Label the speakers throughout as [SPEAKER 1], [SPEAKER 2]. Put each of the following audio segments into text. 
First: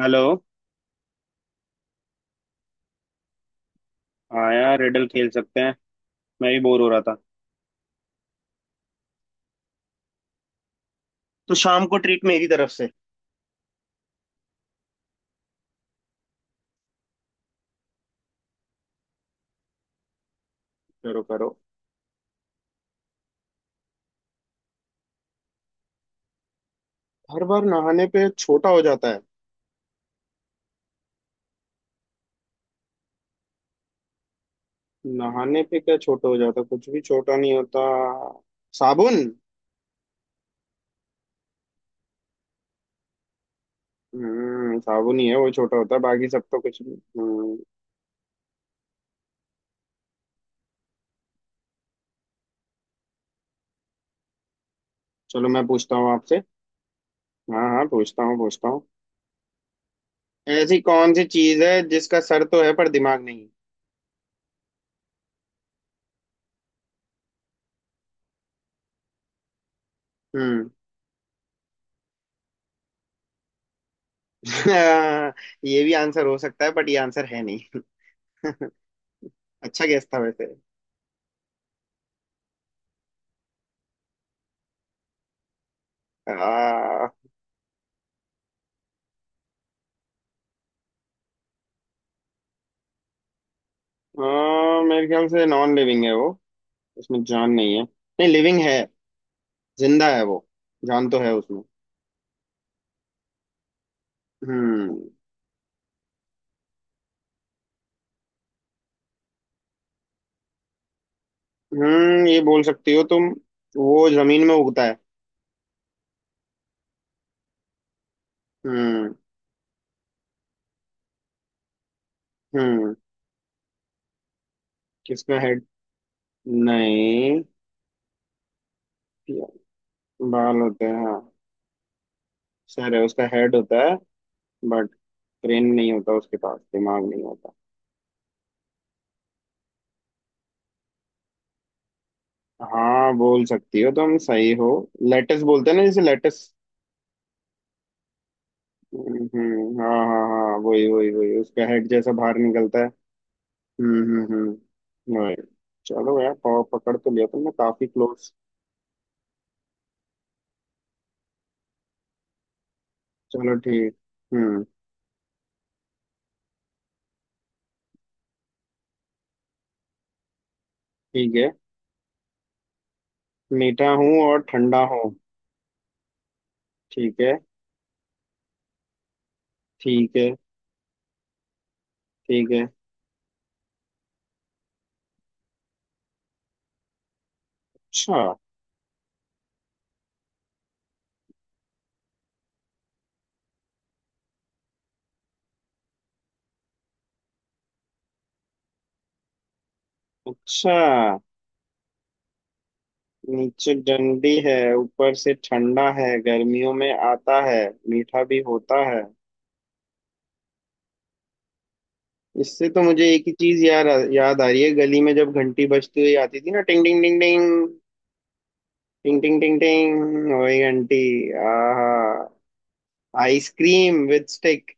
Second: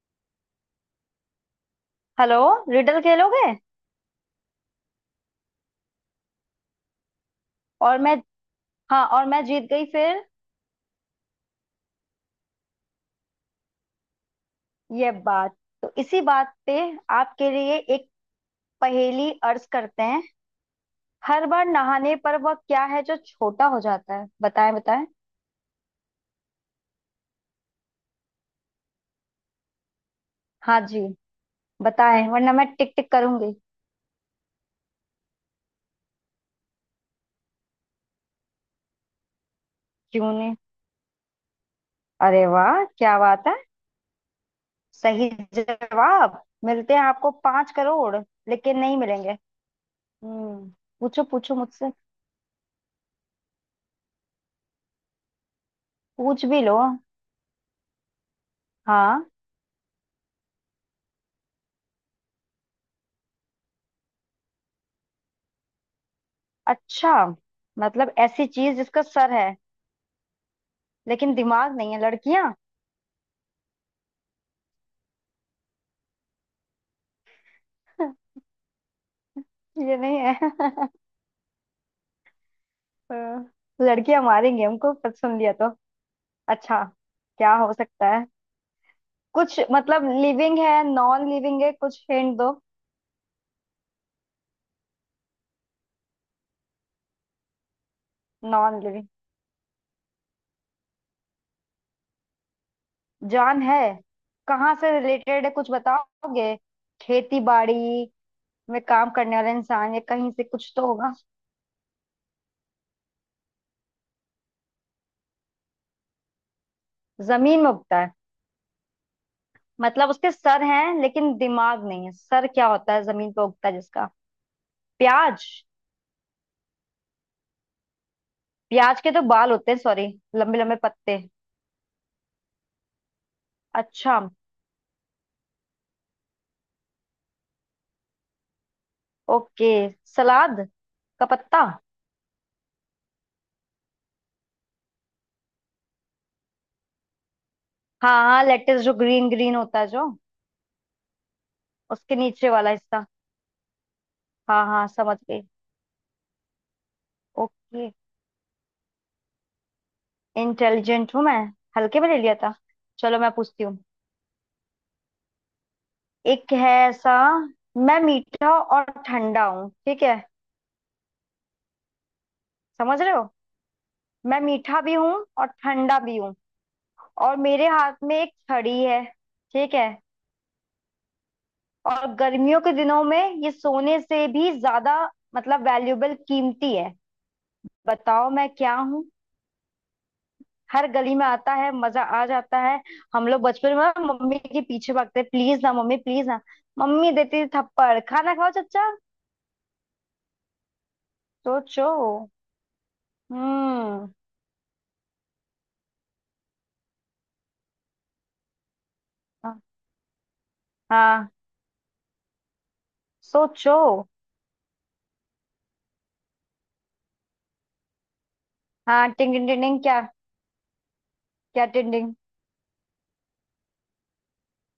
[SPEAKER 1] Hello.
[SPEAKER 2] Hello. Riddle खेलोगे।
[SPEAKER 1] हाँ यार, रिडल खेल सकते हैं। मैं भी बोर हो रहा था।
[SPEAKER 2] और मैं। हाँ और मैं जीत गई फिर।
[SPEAKER 1] तो शाम को ट्रीट मेरी तरफ से।
[SPEAKER 2] ये बात। तो इसी बात पे आपके लिए एक पहेली अर्ज करते हैं।
[SPEAKER 1] करो
[SPEAKER 2] हर
[SPEAKER 1] करो।
[SPEAKER 2] बार नहाने पर वह क्या है जो छोटा हो जाता है? बताएं बताएं।
[SPEAKER 1] हर बार नहाने पे छोटा हो जाता है?
[SPEAKER 2] हाँ जी। बताएं वरना मैं टिक टिक करूंगी।
[SPEAKER 1] नहाने पे क्या छोटा हो जाता, कुछ भी छोटा नहीं होता। साबुन।
[SPEAKER 2] क्यों नहीं। अरे वाह, क्या बात है।
[SPEAKER 1] साबुन ही
[SPEAKER 2] सही
[SPEAKER 1] है, वो छोटा होता है, बाकी
[SPEAKER 2] जवाब।
[SPEAKER 1] सब तो कुछ
[SPEAKER 2] मिलते
[SPEAKER 1] नहीं।
[SPEAKER 2] हैं आपको 5 करोड़। लेकिन नहीं मिलेंगे। हम्म पूछो पूछो मुझसे।
[SPEAKER 1] चलो मैं पूछता हूँ आपसे।
[SPEAKER 2] पूछ भी लो।
[SPEAKER 1] हाँ हाँ, पूछता हूँ।
[SPEAKER 2] हाँ।
[SPEAKER 1] ऐसी कौन सी चीज है जिसका सर तो है पर दिमाग नहीं?
[SPEAKER 2] अच्छा। मतलब ऐसी चीज जिसका सर है
[SPEAKER 1] हम्म।
[SPEAKER 2] लेकिन दिमाग नहीं है। लड़कियां।
[SPEAKER 1] ये भी आंसर हो सकता है बट ये आंसर है नहीं। अच्छा
[SPEAKER 2] ये
[SPEAKER 1] गेस
[SPEAKER 2] नहीं
[SPEAKER 1] था वैसे।
[SPEAKER 2] है। हाँ, लड़कियां मारेंगे हमको पर सुन लिया तो। अच्छा,
[SPEAKER 1] आ,
[SPEAKER 2] क्या हो सकता है? कुछ मतलब लिविंग है, नॉन लिविंग है? कुछ हिंट दो।
[SPEAKER 1] हाँ मेरे ख्याल से नॉन लिविंग है वो। उसमें जान नहीं है। नहीं, लिविंग है।
[SPEAKER 2] Non living.
[SPEAKER 1] जिंदा है वो, जान तो है उसमें।
[SPEAKER 2] जान है। कहाँ से
[SPEAKER 1] हम्म।
[SPEAKER 2] रिलेटेड है कुछ बताओगे? खेती बाड़ी में काम करने वाला इंसान या कहीं से कुछ तो होगा।
[SPEAKER 1] ये बोल सकती हो तुम। वो जमीन में उगता है।
[SPEAKER 2] जमीन में उगता है।
[SPEAKER 1] हम्म।
[SPEAKER 2] मतलब उसके सर हैं लेकिन दिमाग नहीं है। सर क्या होता
[SPEAKER 1] हम्म।
[SPEAKER 2] है जमीन पे उगता है जिसका?
[SPEAKER 1] किसका
[SPEAKER 2] प्याज।
[SPEAKER 1] हेड? नहीं।
[SPEAKER 2] प्याज के तो बाल होते हैं, सॉरी। लंबे
[SPEAKER 1] बाल
[SPEAKER 2] लंबे
[SPEAKER 1] होते हैं, हाँ।
[SPEAKER 2] पत्ते।
[SPEAKER 1] सर है, उसका हेड होता है।
[SPEAKER 2] अच्छा।
[SPEAKER 1] बट ब्रेन नहीं होता, उसके पास दिमाग नहीं होता।
[SPEAKER 2] ओके। सलाद का पत्ता।
[SPEAKER 1] हाँ, बोल सकती हो तुम, सही हो। लेटस बोलते हैं ना, जैसे लेटस।
[SPEAKER 2] हाँ हाँ, लेटेस जो ग्रीन ग्रीन होता है
[SPEAKER 1] हाँ
[SPEAKER 2] जो
[SPEAKER 1] हाँ हाँ, वही वही वही उसका हेड जैसा
[SPEAKER 2] उसके
[SPEAKER 1] बाहर
[SPEAKER 2] नीचे वाला
[SPEAKER 1] निकलता है।
[SPEAKER 2] हिस्सा। हाँ हाँ,
[SPEAKER 1] हम्म।
[SPEAKER 2] समझ गई।
[SPEAKER 1] Right. चलो यार, पाव पकड़ तो लिया तुमने, काफी
[SPEAKER 2] ओके,
[SPEAKER 1] क्लोज।
[SPEAKER 2] इंटेलिजेंट हूँ मैं। हल्के में ले लिया था। चलो मैं
[SPEAKER 1] चलो
[SPEAKER 2] पूछती हूँ।
[SPEAKER 1] ठीक। हम्म।
[SPEAKER 2] एक है ऐसा। मैं मीठा और ठंडा हूँ, ठीक है?
[SPEAKER 1] ठीक है।
[SPEAKER 2] समझ रहे हो?
[SPEAKER 1] मीठा हूँ और
[SPEAKER 2] मैं मीठा
[SPEAKER 1] ठंडा
[SPEAKER 2] भी हूँ
[SPEAKER 1] हूँ।
[SPEAKER 2] और ठंडा भी हूँ।
[SPEAKER 1] ठीक है।
[SPEAKER 2] और मेरे हाथ में एक छड़ी है, ठीक है?
[SPEAKER 1] ठीक है।
[SPEAKER 2] और
[SPEAKER 1] ठीक
[SPEAKER 2] गर्मियों
[SPEAKER 1] है।
[SPEAKER 2] के दिनों में ये सोने से भी ज्यादा, मतलब वैल्यूबल, कीमती है।
[SPEAKER 1] अच्छा।
[SPEAKER 2] बताओ मैं क्या हूँ। हर गली में आता है, मजा आ जाता है। हम लोग बचपन में ना मम्मी के पीछे भागते, प्लीज ना मम्मी प्लीज ना। मम्मी देती थी थप्पड़, खाना खाओ चुपचाप।
[SPEAKER 1] अच्छा,
[SPEAKER 2] सोचो।
[SPEAKER 1] नीचे
[SPEAKER 2] हम्म
[SPEAKER 1] डंडी है, ऊपर से ठंडा है, गर्मियों में आता है, मीठा भी होता है।
[SPEAKER 2] हाँ। हाँ,
[SPEAKER 1] इससे तो मुझे एक ही चीज
[SPEAKER 2] सोचो।
[SPEAKER 1] यार याद आ रही है। गली में जब घंटी बजती हुई आती थी ना, टिंग टिंग टिंग टिंग।
[SPEAKER 2] हाँ,
[SPEAKER 1] टिंग
[SPEAKER 2] टिंग
[SPEAKER 1] टिंग
[SPEAKER 2] टिंग
[SPEAKER 1] टिंग
[SPEAKER 2] टिंग टिंग, क्या?
[SPEAKER 1] टिंग, वही घंटी।
[SPEAKER 2] क्या
[SPEAKER 1] आहा।
[SPEAKER 2] टिंग टिंग?
[SPEAKER 1] Ice cream with stick.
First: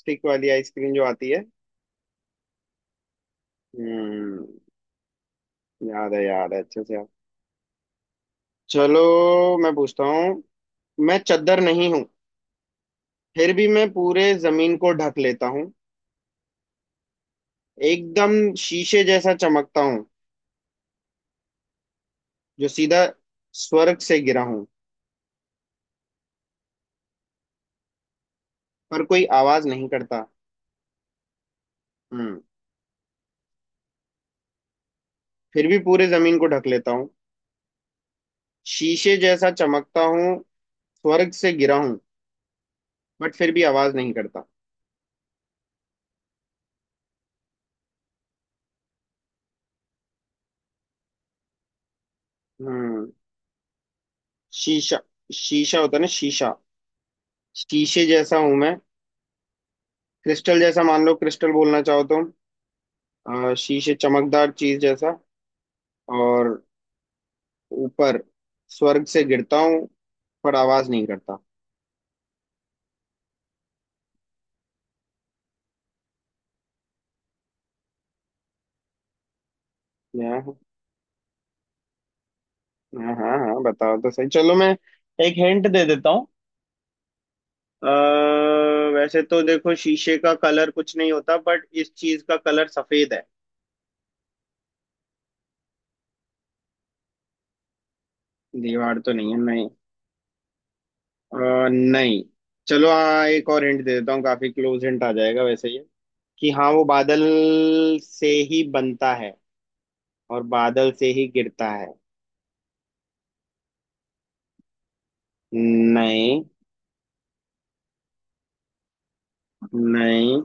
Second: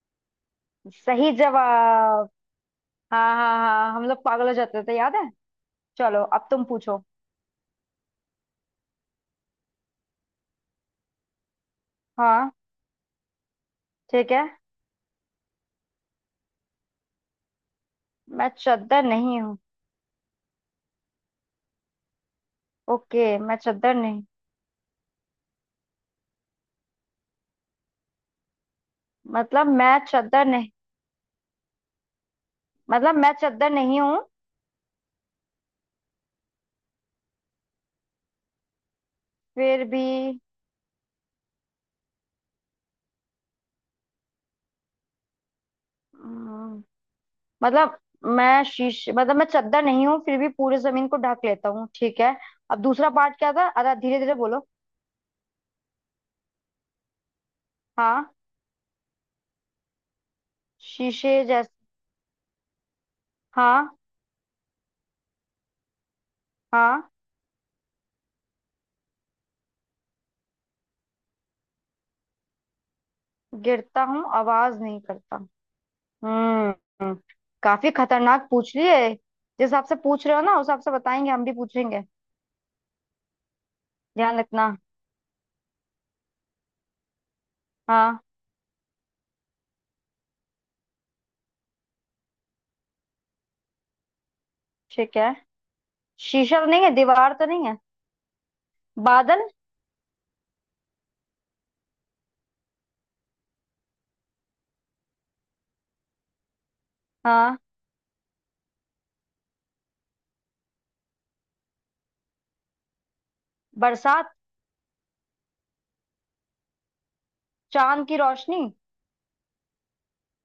[SPEAKER 1] स्टिक वाली आइसक्रीम जो आती
[SPEAKER 2] सही
[SPEAKER 1] है।
[SPEAKER 2] जवाब। हाँ हाँ हाँ, हम लोग
[SPEAKER 1] हम्म।
[SPEAKER 2] पागल हो जाते थे, याद है।
[SPEAKER 1] याद है
[SPEAKER 2] चलो अब
[SPEAKER 1] याद है,
[SPEAKER 2] तुम
[SPEAKER 1] अच्छे से
[SPEAKER 2] पूछो।
[SPEAKER 1] याद। चलो, मैं पूछता हूँ। मैं चद्दर नहीं हूँ,
[SPEAKER 2] हाँ
[SPEAKER 1] फिर भी मैं
[SPEAKER 2] ठीक
[SPEAKER 1] पूरे
[SPEAKER 2] है।
[SPEAKER 1] जमीन को ढक लेता हूँ। एकदम
[SPEAKER 2] मैं
[SPEAKER 1] शीशे
[SPEAKER 2] चद्दर
[SPEAKER 1] जैसा
[SPEAKER 2] नहीं हूँ।
[SPEAKER 1] चमकता हूँ। जो सीधा
[SPEAKER 2] ओके मैं चद्दर
[SPEAKER 1] स्वर्ग से
[SPEAKER 2] नहीं।
[SPEAKER 1] गिरा हूँ, पर कोई आवाज
[SPEAKER 2] मतलब
[SPEAKER 1] नहीं
[SPEAKER 2] मैं
[SPEAKER 1] करता।
[SPEAKER 2] चद्दर नहीं।
[SPEAKER 1] हम्म।
[SPEAKER 2] मतलब मैं चद्दर नहीं हूँ।
[SPEAKER 1] फिर भी पूरे जमीन को ढक लेता हूँ, शीशे जैसा
[SPEAKER 2] फिर
[SPEAKER 1] चमकता
[SPEAKER 2] भी।
[SPEAKER 1] हूँ, स्वर्ग से गिरा हूँ, बट फिर भी आवाज नहीं करता।
[SPEAKER 2] हम्म, मतलब मैं शीश मतलब मैं चद्दर नहीं हूँ फिर भी पूरे जमीन को ढक लेता हूँ, ठीक है। अब दूसरा
[SPEAKER 1] हम्म।
[SPEAKER 2] पार्ट क्या था? अरे धीरे धीरे बोलो।
[SPEAKER 1] शीशा, शीशा होता है ना, शीशा। शीशे
[SPEAKER 2] हाँ।
[SPEAKER 1] जैसा हूं मैं। क्रिस्टल जैसा, मान लो
[SPEAKER 2] शीशे
[SPEAKER 1] क्रिस्टल
[SPEAKER 2] जैसे।
[SPEAKER 1] बोलना चाहो तो।
[SPEAKER 2] हाँ।
[SPEAKER 1] शीशे चमकदार चीज जैसा। और
[SPEAKER 2] हाँ।
[SPEAKER 1] ऊपर स्वर्ग से गिरता हूँ, पर आवाज नहीं करता।
[SPEAKER 2] गिरता हूँ आवाज नहीं करता। हम्म हम्म, काफी खतरनाक पूछ लिए। जिस हिसाब से पूछ रहे हो ना,
[SPEAKER 1] हाँ।
[SPEAKER 2] उस हिसाब से बताएंगे। हम भी पूछेंगे,
[SPEAKER 1] हाँ हाँ हाँ, बताओ तो सही।
[SPEAKER 2] ध्यान
[SPEAKER 1] चलो मैं
[SPEAKER 2] रखना।
[SPEAKER 1] एक हिंट दे देता हूँ। अ,
[SPEAKER 2] हाँ।
[SPEAKER 1] वैसे तो देखो शीशे का कलर कुछ नहीं होता, बट इस चीज का कलर सफेद है।
[SPEAKER 2] ठीक है। शीशा तो नहीं है, दीवार तो नहीं है?
[SPEAKER 1] दीवार तो नहीं है,
[SPEAKER 2] बादल?
[SPEAKER 1] नहीं। नहीं। चलो हाँ, एक और हिंट दे देता हूँ, काफी क्लोज हिंट आ जाएगा वैसे ये। कि हाँ, वो बादल
[SPEAKER 2] हाँ।
[SPEAKER 1] से ही बनता है और बादल से ही गिरता है।
[SPEAKER 2] बरसात?
[SPEAKER 1] नहीं।
[SPEAKER 2] चांद की रोशनी?
[SPEAKER 1] नहीं,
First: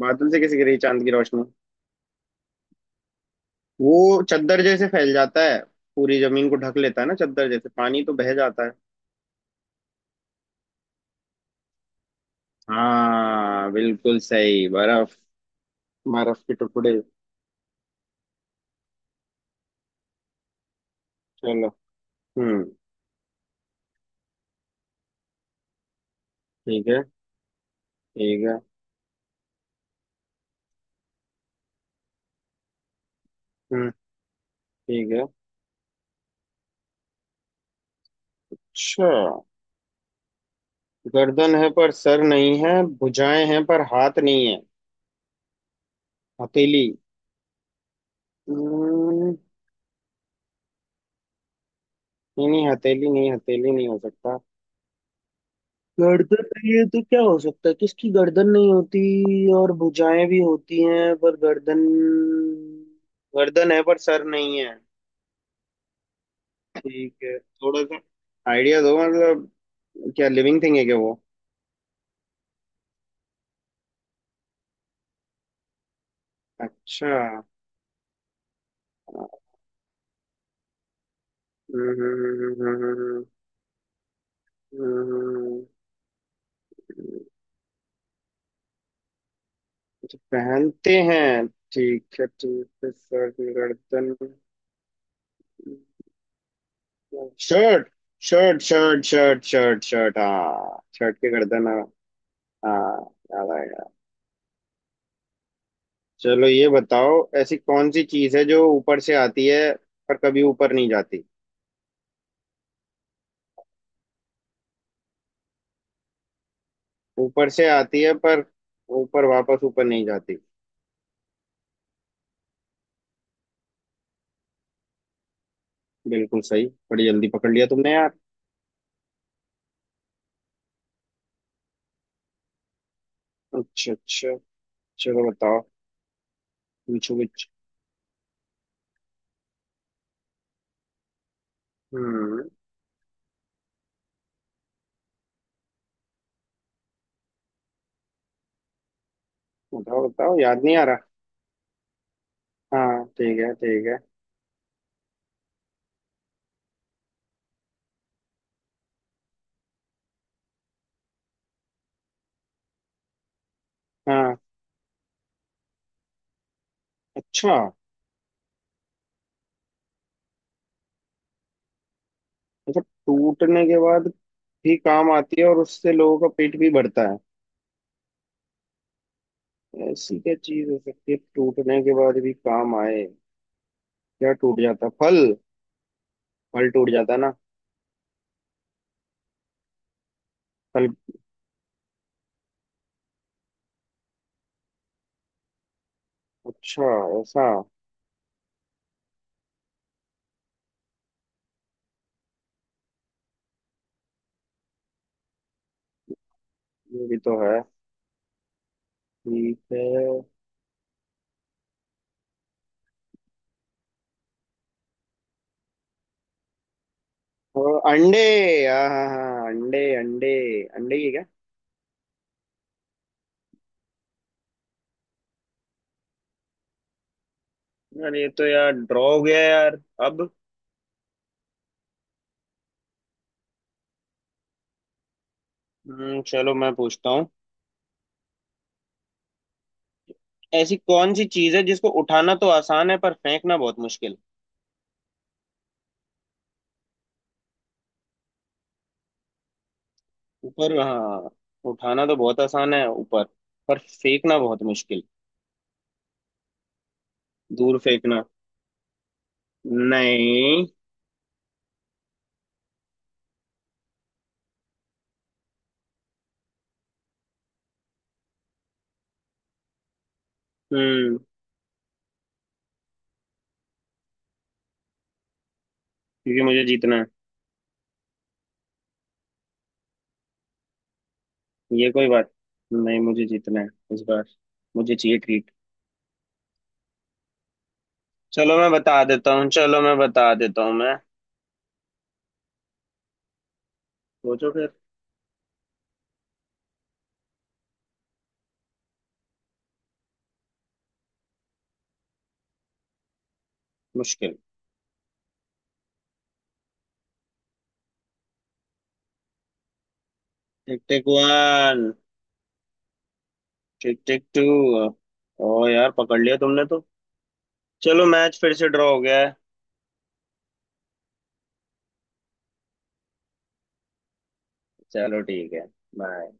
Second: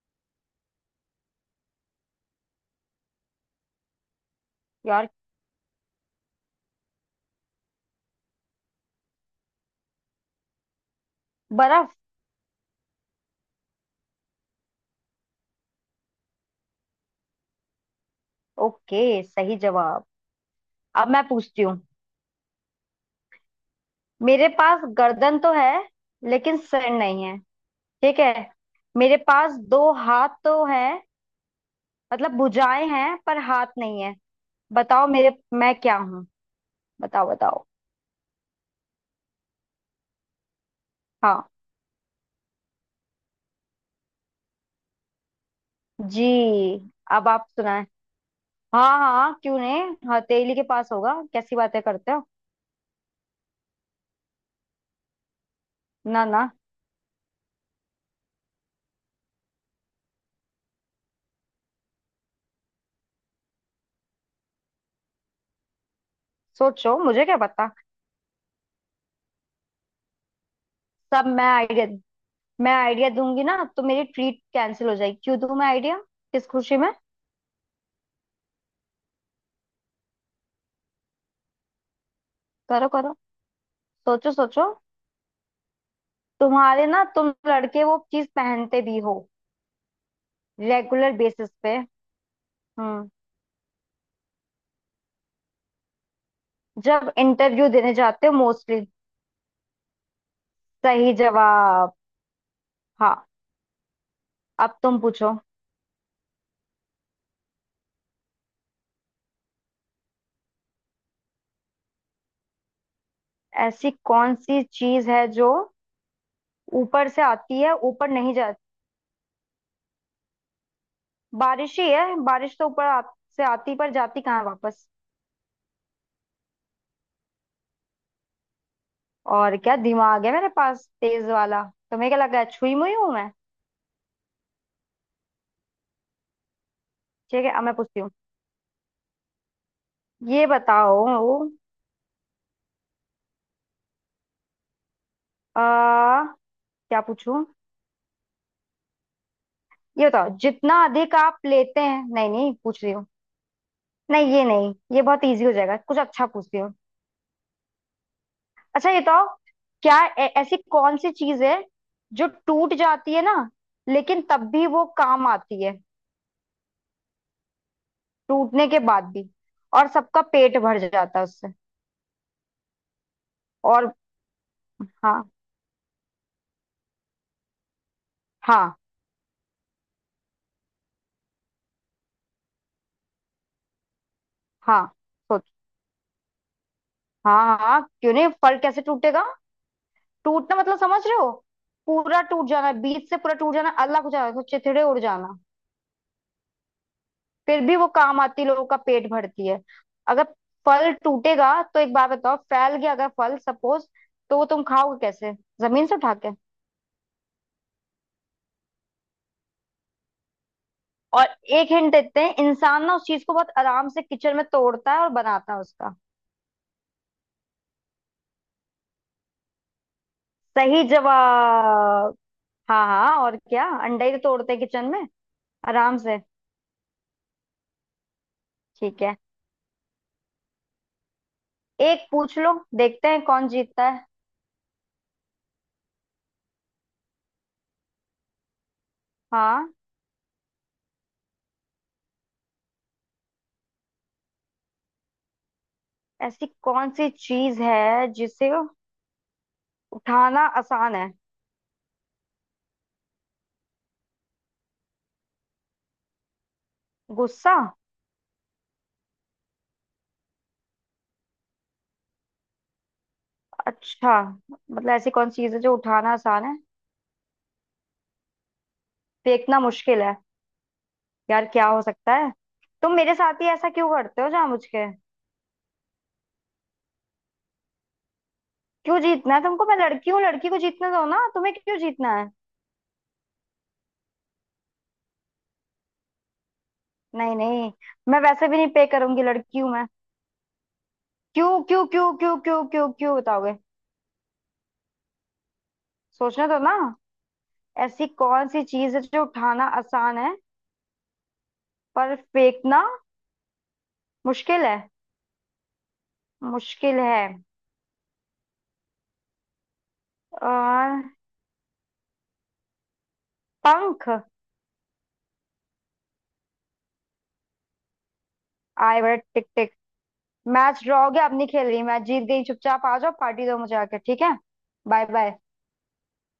[SPEAKER 1] बादल से कैसे गिरी चांद की रोशनी। वो चद्दर जैसे
[SPEAKER 2] यार।
[SPEAKER 1] फैल जाता है, पूरी जमीन को ढक लेता है ना, चद्दर जैसे। पानी तो बह जाता है।
[SPEAKER 2] बर्फ।
[SPEAKER 1] हाँ बिल्कुल सही, बर्फ। बर्फ के टुकड़े।
[SPEAKER 2] ओके, सही जवाब। अब मैं पूछती
[SPEAKER 1] चलो।
[SPEAKER 2] हूँ।
[SPEAKER 1] हम्म।
[SPEAKER 2] मेरे पास गर्दन तो है लेकिन
[SPEAKER 1] ठीक
[SPEAKER 2] सर
[SPEAKER 1] है।
[SPEAKER 2] नहीं है, ठीक
[SPEAKER 1] ठीक
[SPEAKER 2] है?
[SPEAKER 1] है।
[SPEAKER 2] मेरे पास दो हाथ तो है, मतलब भुजाएं हैं, पर हाथ
[SPEAKER 1] हम्म।
[SPEAKER 2] नहीं है। बताओ
[SPEAKER 1] ठीक है।
[SPEAKER 2] मेरे, मैं क्या हूँ? बताओ बताओ।
[SPEAKER 1] अच्छा,
[SPEAKER 2] हाँ
[SPEAKER 1] गर्दन है पर सर नहीं है, भुजाएं हैं पर हाथ नहीं है।
[SPEAKER 2] जी।
[SPEAKER 1] हथेली।
[SPEAKER 2] अब आप सुनाए। हाँ
[SPEAKER 1] हम्म,
[SPEAKER 2] हाँ क्यों नहीं, हथेली के पास होगा? कैसी बातें करते हो।
[SPEAKER 1] नहीं नहीं, हथेली नहीं, हथेली नहीं हो सकता।
[SPEAKER 2] ना
[SPEAKER 1] गर्दन
[SPEAKER 2] ना,
[SPEAKER 1] नहीं है तो क्या हो सकता है, किसकी गर्दन नहीं होती? और भुजाएं भी होती हैं पर गर्दन, गर्दन है पर सर नहीं है।
[SPEAKER 2] सोचो,
[SPEAKER 1] ठीक
[SPEAKER 2] मुझे क्या
[SPEAKER 1] है,
[SPEAKER 2] पता।
[SPEAKER 1] थोड़ा सा आइडिया दो, मतलब क्या लिविंग थिंग है क्या वो?
[SPEAKER 2] सब मैं आइडिया दूंगी ना तो मेरी ट्रीट कैंसिल हो जाएगी, क्यों दूं मैं आइडिया? किस खुशी में।
[SPEAKER 1] अच्छा।
[SPEAKER 2] करो करो,
[SPEAKER 1] हम्म।
[SPEAKER 2] सोचो सोचो। तुम्हारे ना, तुम लड़के वो चीज पहनते भी हो,
[SPEAKER 1] अच्छा, पहनते
[SPEAKER 2] रेगुलर
[SPEAKER 1] हैं।
[SPEAKER 2] बेसिस पे।
[SPEAKER 1] ठीक है ठीक है,
[SPEAKER 2] हम्म
[SPEAKER 1] सर गर्दन।
[SPEAKER 2] जब इंटरव्यू
[SPEAKER 1] शर्ट
[SPEAKER 2] देने जाते हो
[SPEAKER 1] shirt
[SPEAKER 2] mostly.
[SPEAKER 1] Shirt shirt shirt shirt हाँ,
[SPEAKER 2] सही
[SPEAKER 1] शर्ट के गर्दन, हाँ।
[SPEAKER 2] जवाब।
[SPEAKER 1] हाँ,
[SPEAKER 2] हाँ,
[SPEAKER 1] याद आएगा।
[SPEAKER 2] अब तुम पूछो।
[SPEAKER 1] चलो, ये बताओ, ऐसी कौन सी चीज है जो ऊपर से आती है पर कभी ऊपर नहीं जाती?
[SPEAKER 2] ऐसी कौन सी चीज है जो ऊपर से
[SPEAKER 1] ऊपर
[SPEAKER 2] आती
[SPEAKER 1] से
[SPEAKER 2] है,
[SPEAKER 1] आती
[SPEAKER 2] ऊपर
[SPEAKER 1] है
[SPEAKER 2] नहीं
[SPEAKER 1] पर
[SPEAKER 2] जाती?
[SPEAKER 1] ऊपर, वापस ऊपर नहीं जाती।
[SPEAKER 2] बारिश ही है, बारिश तो ऊपर से आती पर जाती कहाँ है वापस।
[SPEAKER 1] बिल्कुल सही, बड़ी जल्दी पकड़ लिया तुमने यार।
[SPEAKER 2] और क्या, दिमाग है मेरे पास तेज वाला। तुम्हें क्या लगा छुई मुई हूं मैं?
[SPEAKER 1] अच्छा अच्छा। चलो बताओ, पूछो
[SPEAKER 2] ठीक
[SPEAKER 1] कुछ।
[SPEAKER 2] है अब मैं पूछती हूँ। ये बताओ।
[SPEAKER 1] हम्म।
[SPEAKER 2] आ, क्या पूछूं? ये
[SPEAKER 1] बताओ
[SPEAKER 2] बताओ
[SPEAKER 1] बताओ, याद नहीं
[SPEAKER 2] जितना
[SPEAKER 1] आ रहा।
[SPEAKER 2] अधिक आप लेते हैं, नहीं नहीं, पूछ रही
[SPEAKER 1] हाँ
[SPEAKER 2] हूँ।
[SPEAKER 1] ठीक है ठीक है।
[SPEAKER 2] नहीं ये नहीं, ये बहुत इजी हो जाएगा, कुछ अच्छा पूछती हूँ। अच्छा ये बताओ, ऐसी कौन सी चीज है जो टूट जाती है ना, लेकिन
[SPEAKER 1] हाँ।
[SPEAKER 2] तब भी वो काम आती है।
[SPEAKER 1] अच्छा।
[SPEAKER 2] टूटने के बाद भी, और सबका पेट भर जाता है उससे।
[SPEAKER 1] अच्छा टूटने के
[SPEAKER 2] और
[SPEAKER 1] बाद भी काम
[SPEAKER 2] हाँ
[SPEAKER 1] आती है और उससे लोगों का पेट भी भरता है।
[SPEAKER 2] हाँ
[SPEAKER 1] ऐसी क्या चीज हो सकती है, टूटने के बाद भी काम आए? क्या टूट जाता
[SPEAKER 2] हाँ
[SPEAKER 1] है? फल। फल टूट जाता है ना।
[SPEAKER 2] हाँ हाँ क्यों नहीं, फल कैसे टूटेगा? टूटना मतलब
[SPEAKER 1] फल।
[SPEAKER 2] समझ रहे हो, पूरा टूट जाना, बीच से पूरा टूट जाना, अलग हो जाना, तो चिथड़े उड़ जाना।
[SPEAKER 1] अच्छा। ऐसा।
[SPEAKER 2] फिर भी वो काम आती, लोगों का पेट भरती है। अगर फल टूटेगा तो एक बात बताओ, फैल गया अगर फल सपोज, तो वो तुम खाओगे कैसे? जमीन से उठा के।
[SPEAKER 1] ये भी तो है। ठीक है।
[SPEAKER 2] और एक हिंट देते हैं, इंसान ना उस चीज को बहुत आराम से किचन में तोड़ता है और बनाता है उसका।
[SPEAKER 1] और अंडे, हाँ हाँ हाँ, अंडे अंडे।
[SPEAKER 2] सही
[SPEAKER 1] अंडे ही है क्या?
[SPEAKER 2] जवाब। हाँ हाँ, और क्या, अंडा ही तो तोड़ते हैं किचन में आराम से।
[SPEAKER 1] यार ये तो यार
[SPEAKER 2] ठीक
[SPEAKER 1] ड्रॉ
[SPEAKER 2] है।
[SPEAKER 1] हो गया यार अब।
[SPEAKER 2] एक पूछ लो, देखते हैं कौन जीतता है।
[SPEAKER 1] चलो मैं पूछता हूँ।
[SPEAKER 2] हाँ।
[SPEAKER 1] ऐसी कौन सी चीज है जिसको उठाना तो आसान है पर फेंकना बहुत मुश्किल?
[SPEAKER 2] ऐसी कौन सी चीज है जिसे उठाना
[SPEAKER 1] ऊपर
[SPEAKER 2] आसान है?
[SPEAKER 1] हाँ, उठाना तो बहुत आसान है, ऊपर। पर फेंकना बहुत मुश्किल,
[SPEAKER 2] गुस्सा।
[SPEAKER 1] दूर फेंकना। नहीं।
[SPEAKER 2] अच्छा, मतलब ऐसी कौन सी चीज है जो उठाना आसान है, फेंकना मुश्किल है।
[SPEAKER 1] हम्म।
[SPEAKER 2] यार क्या हो सकता है? तुम मेरे साथ ही ऐसा क्यों करते हो जामुझ के?
[SPEAKER 1] क्योंकि मुझे जीतना है।
[SPEAKER 2] क्यों जीतना है तुमको, मैं लड़की हूँ, लड़की को जीतने दो ना, तुम्हें क्यों
[SPEAKER 1] ये कोई
[SPEAKER 2] जीतना है?
[SPEAKER 1] बात नहीं, मुझे जीतना है इस बार, मुझे चाहिए ट्रीट।
[SPEAKER 2] नहीं नहीं, मैं वैसे
[SPEAKER 1] चलो
[SPEAKER 2] भी नहीं
[SPEAKER 1] मैं
[SPEAKER 2] पे
[SPEAKER 1] बता
[SPEAKER 2] करूंगी,
[SPEAKER 1] देता हूँ,
[SPEAKER 2] लड़की हूँ
[SPEAKER 1] चलो
[SPEAKER 2] मैं।
[SPEAKER 1] मैं बता देता हूँ मैं।
[SPEAKER 2] क्यों क्यों क्यों क्यों क्यों क्यों क्यों बताओगे?
[SPEAKER 1] सोचो फिर।
[SPEAKER 2] सोचने दो ना। ऐसी कौन सी चीज है जो उठाना आसान है पर फेंकना
[SPEAKER 1] मुश्किल।
[SPEAKER 2] मुश्किल है, मुश्किल है।
[SPEAKER 1] टिक
[SPEAKER 2] और
[SPEAKER 1] टिक वन। टिक
[SPEAKER 2] पंख।
[SPEAKER 1] Tick two. ओ यार, पकड़ लिया तुमने तो। चलो मैच फिर से ड्रॉ हो
[SPEAKER 2] आए बड़े
[SPEAKER 1] गया है।
[SPEAKER 2] Tick tick. मैच ड्रॉ हो गया, अब नहीं खेल रही, मैं जीत गई, चुपचाप आ जाओ, पार्टी दो मुझे आके, ठीक है? बाय
[SPEAKER 1] चलो
[SPEAKER 2] बाय।
[SPEAKER 1] ठीक है। बाय।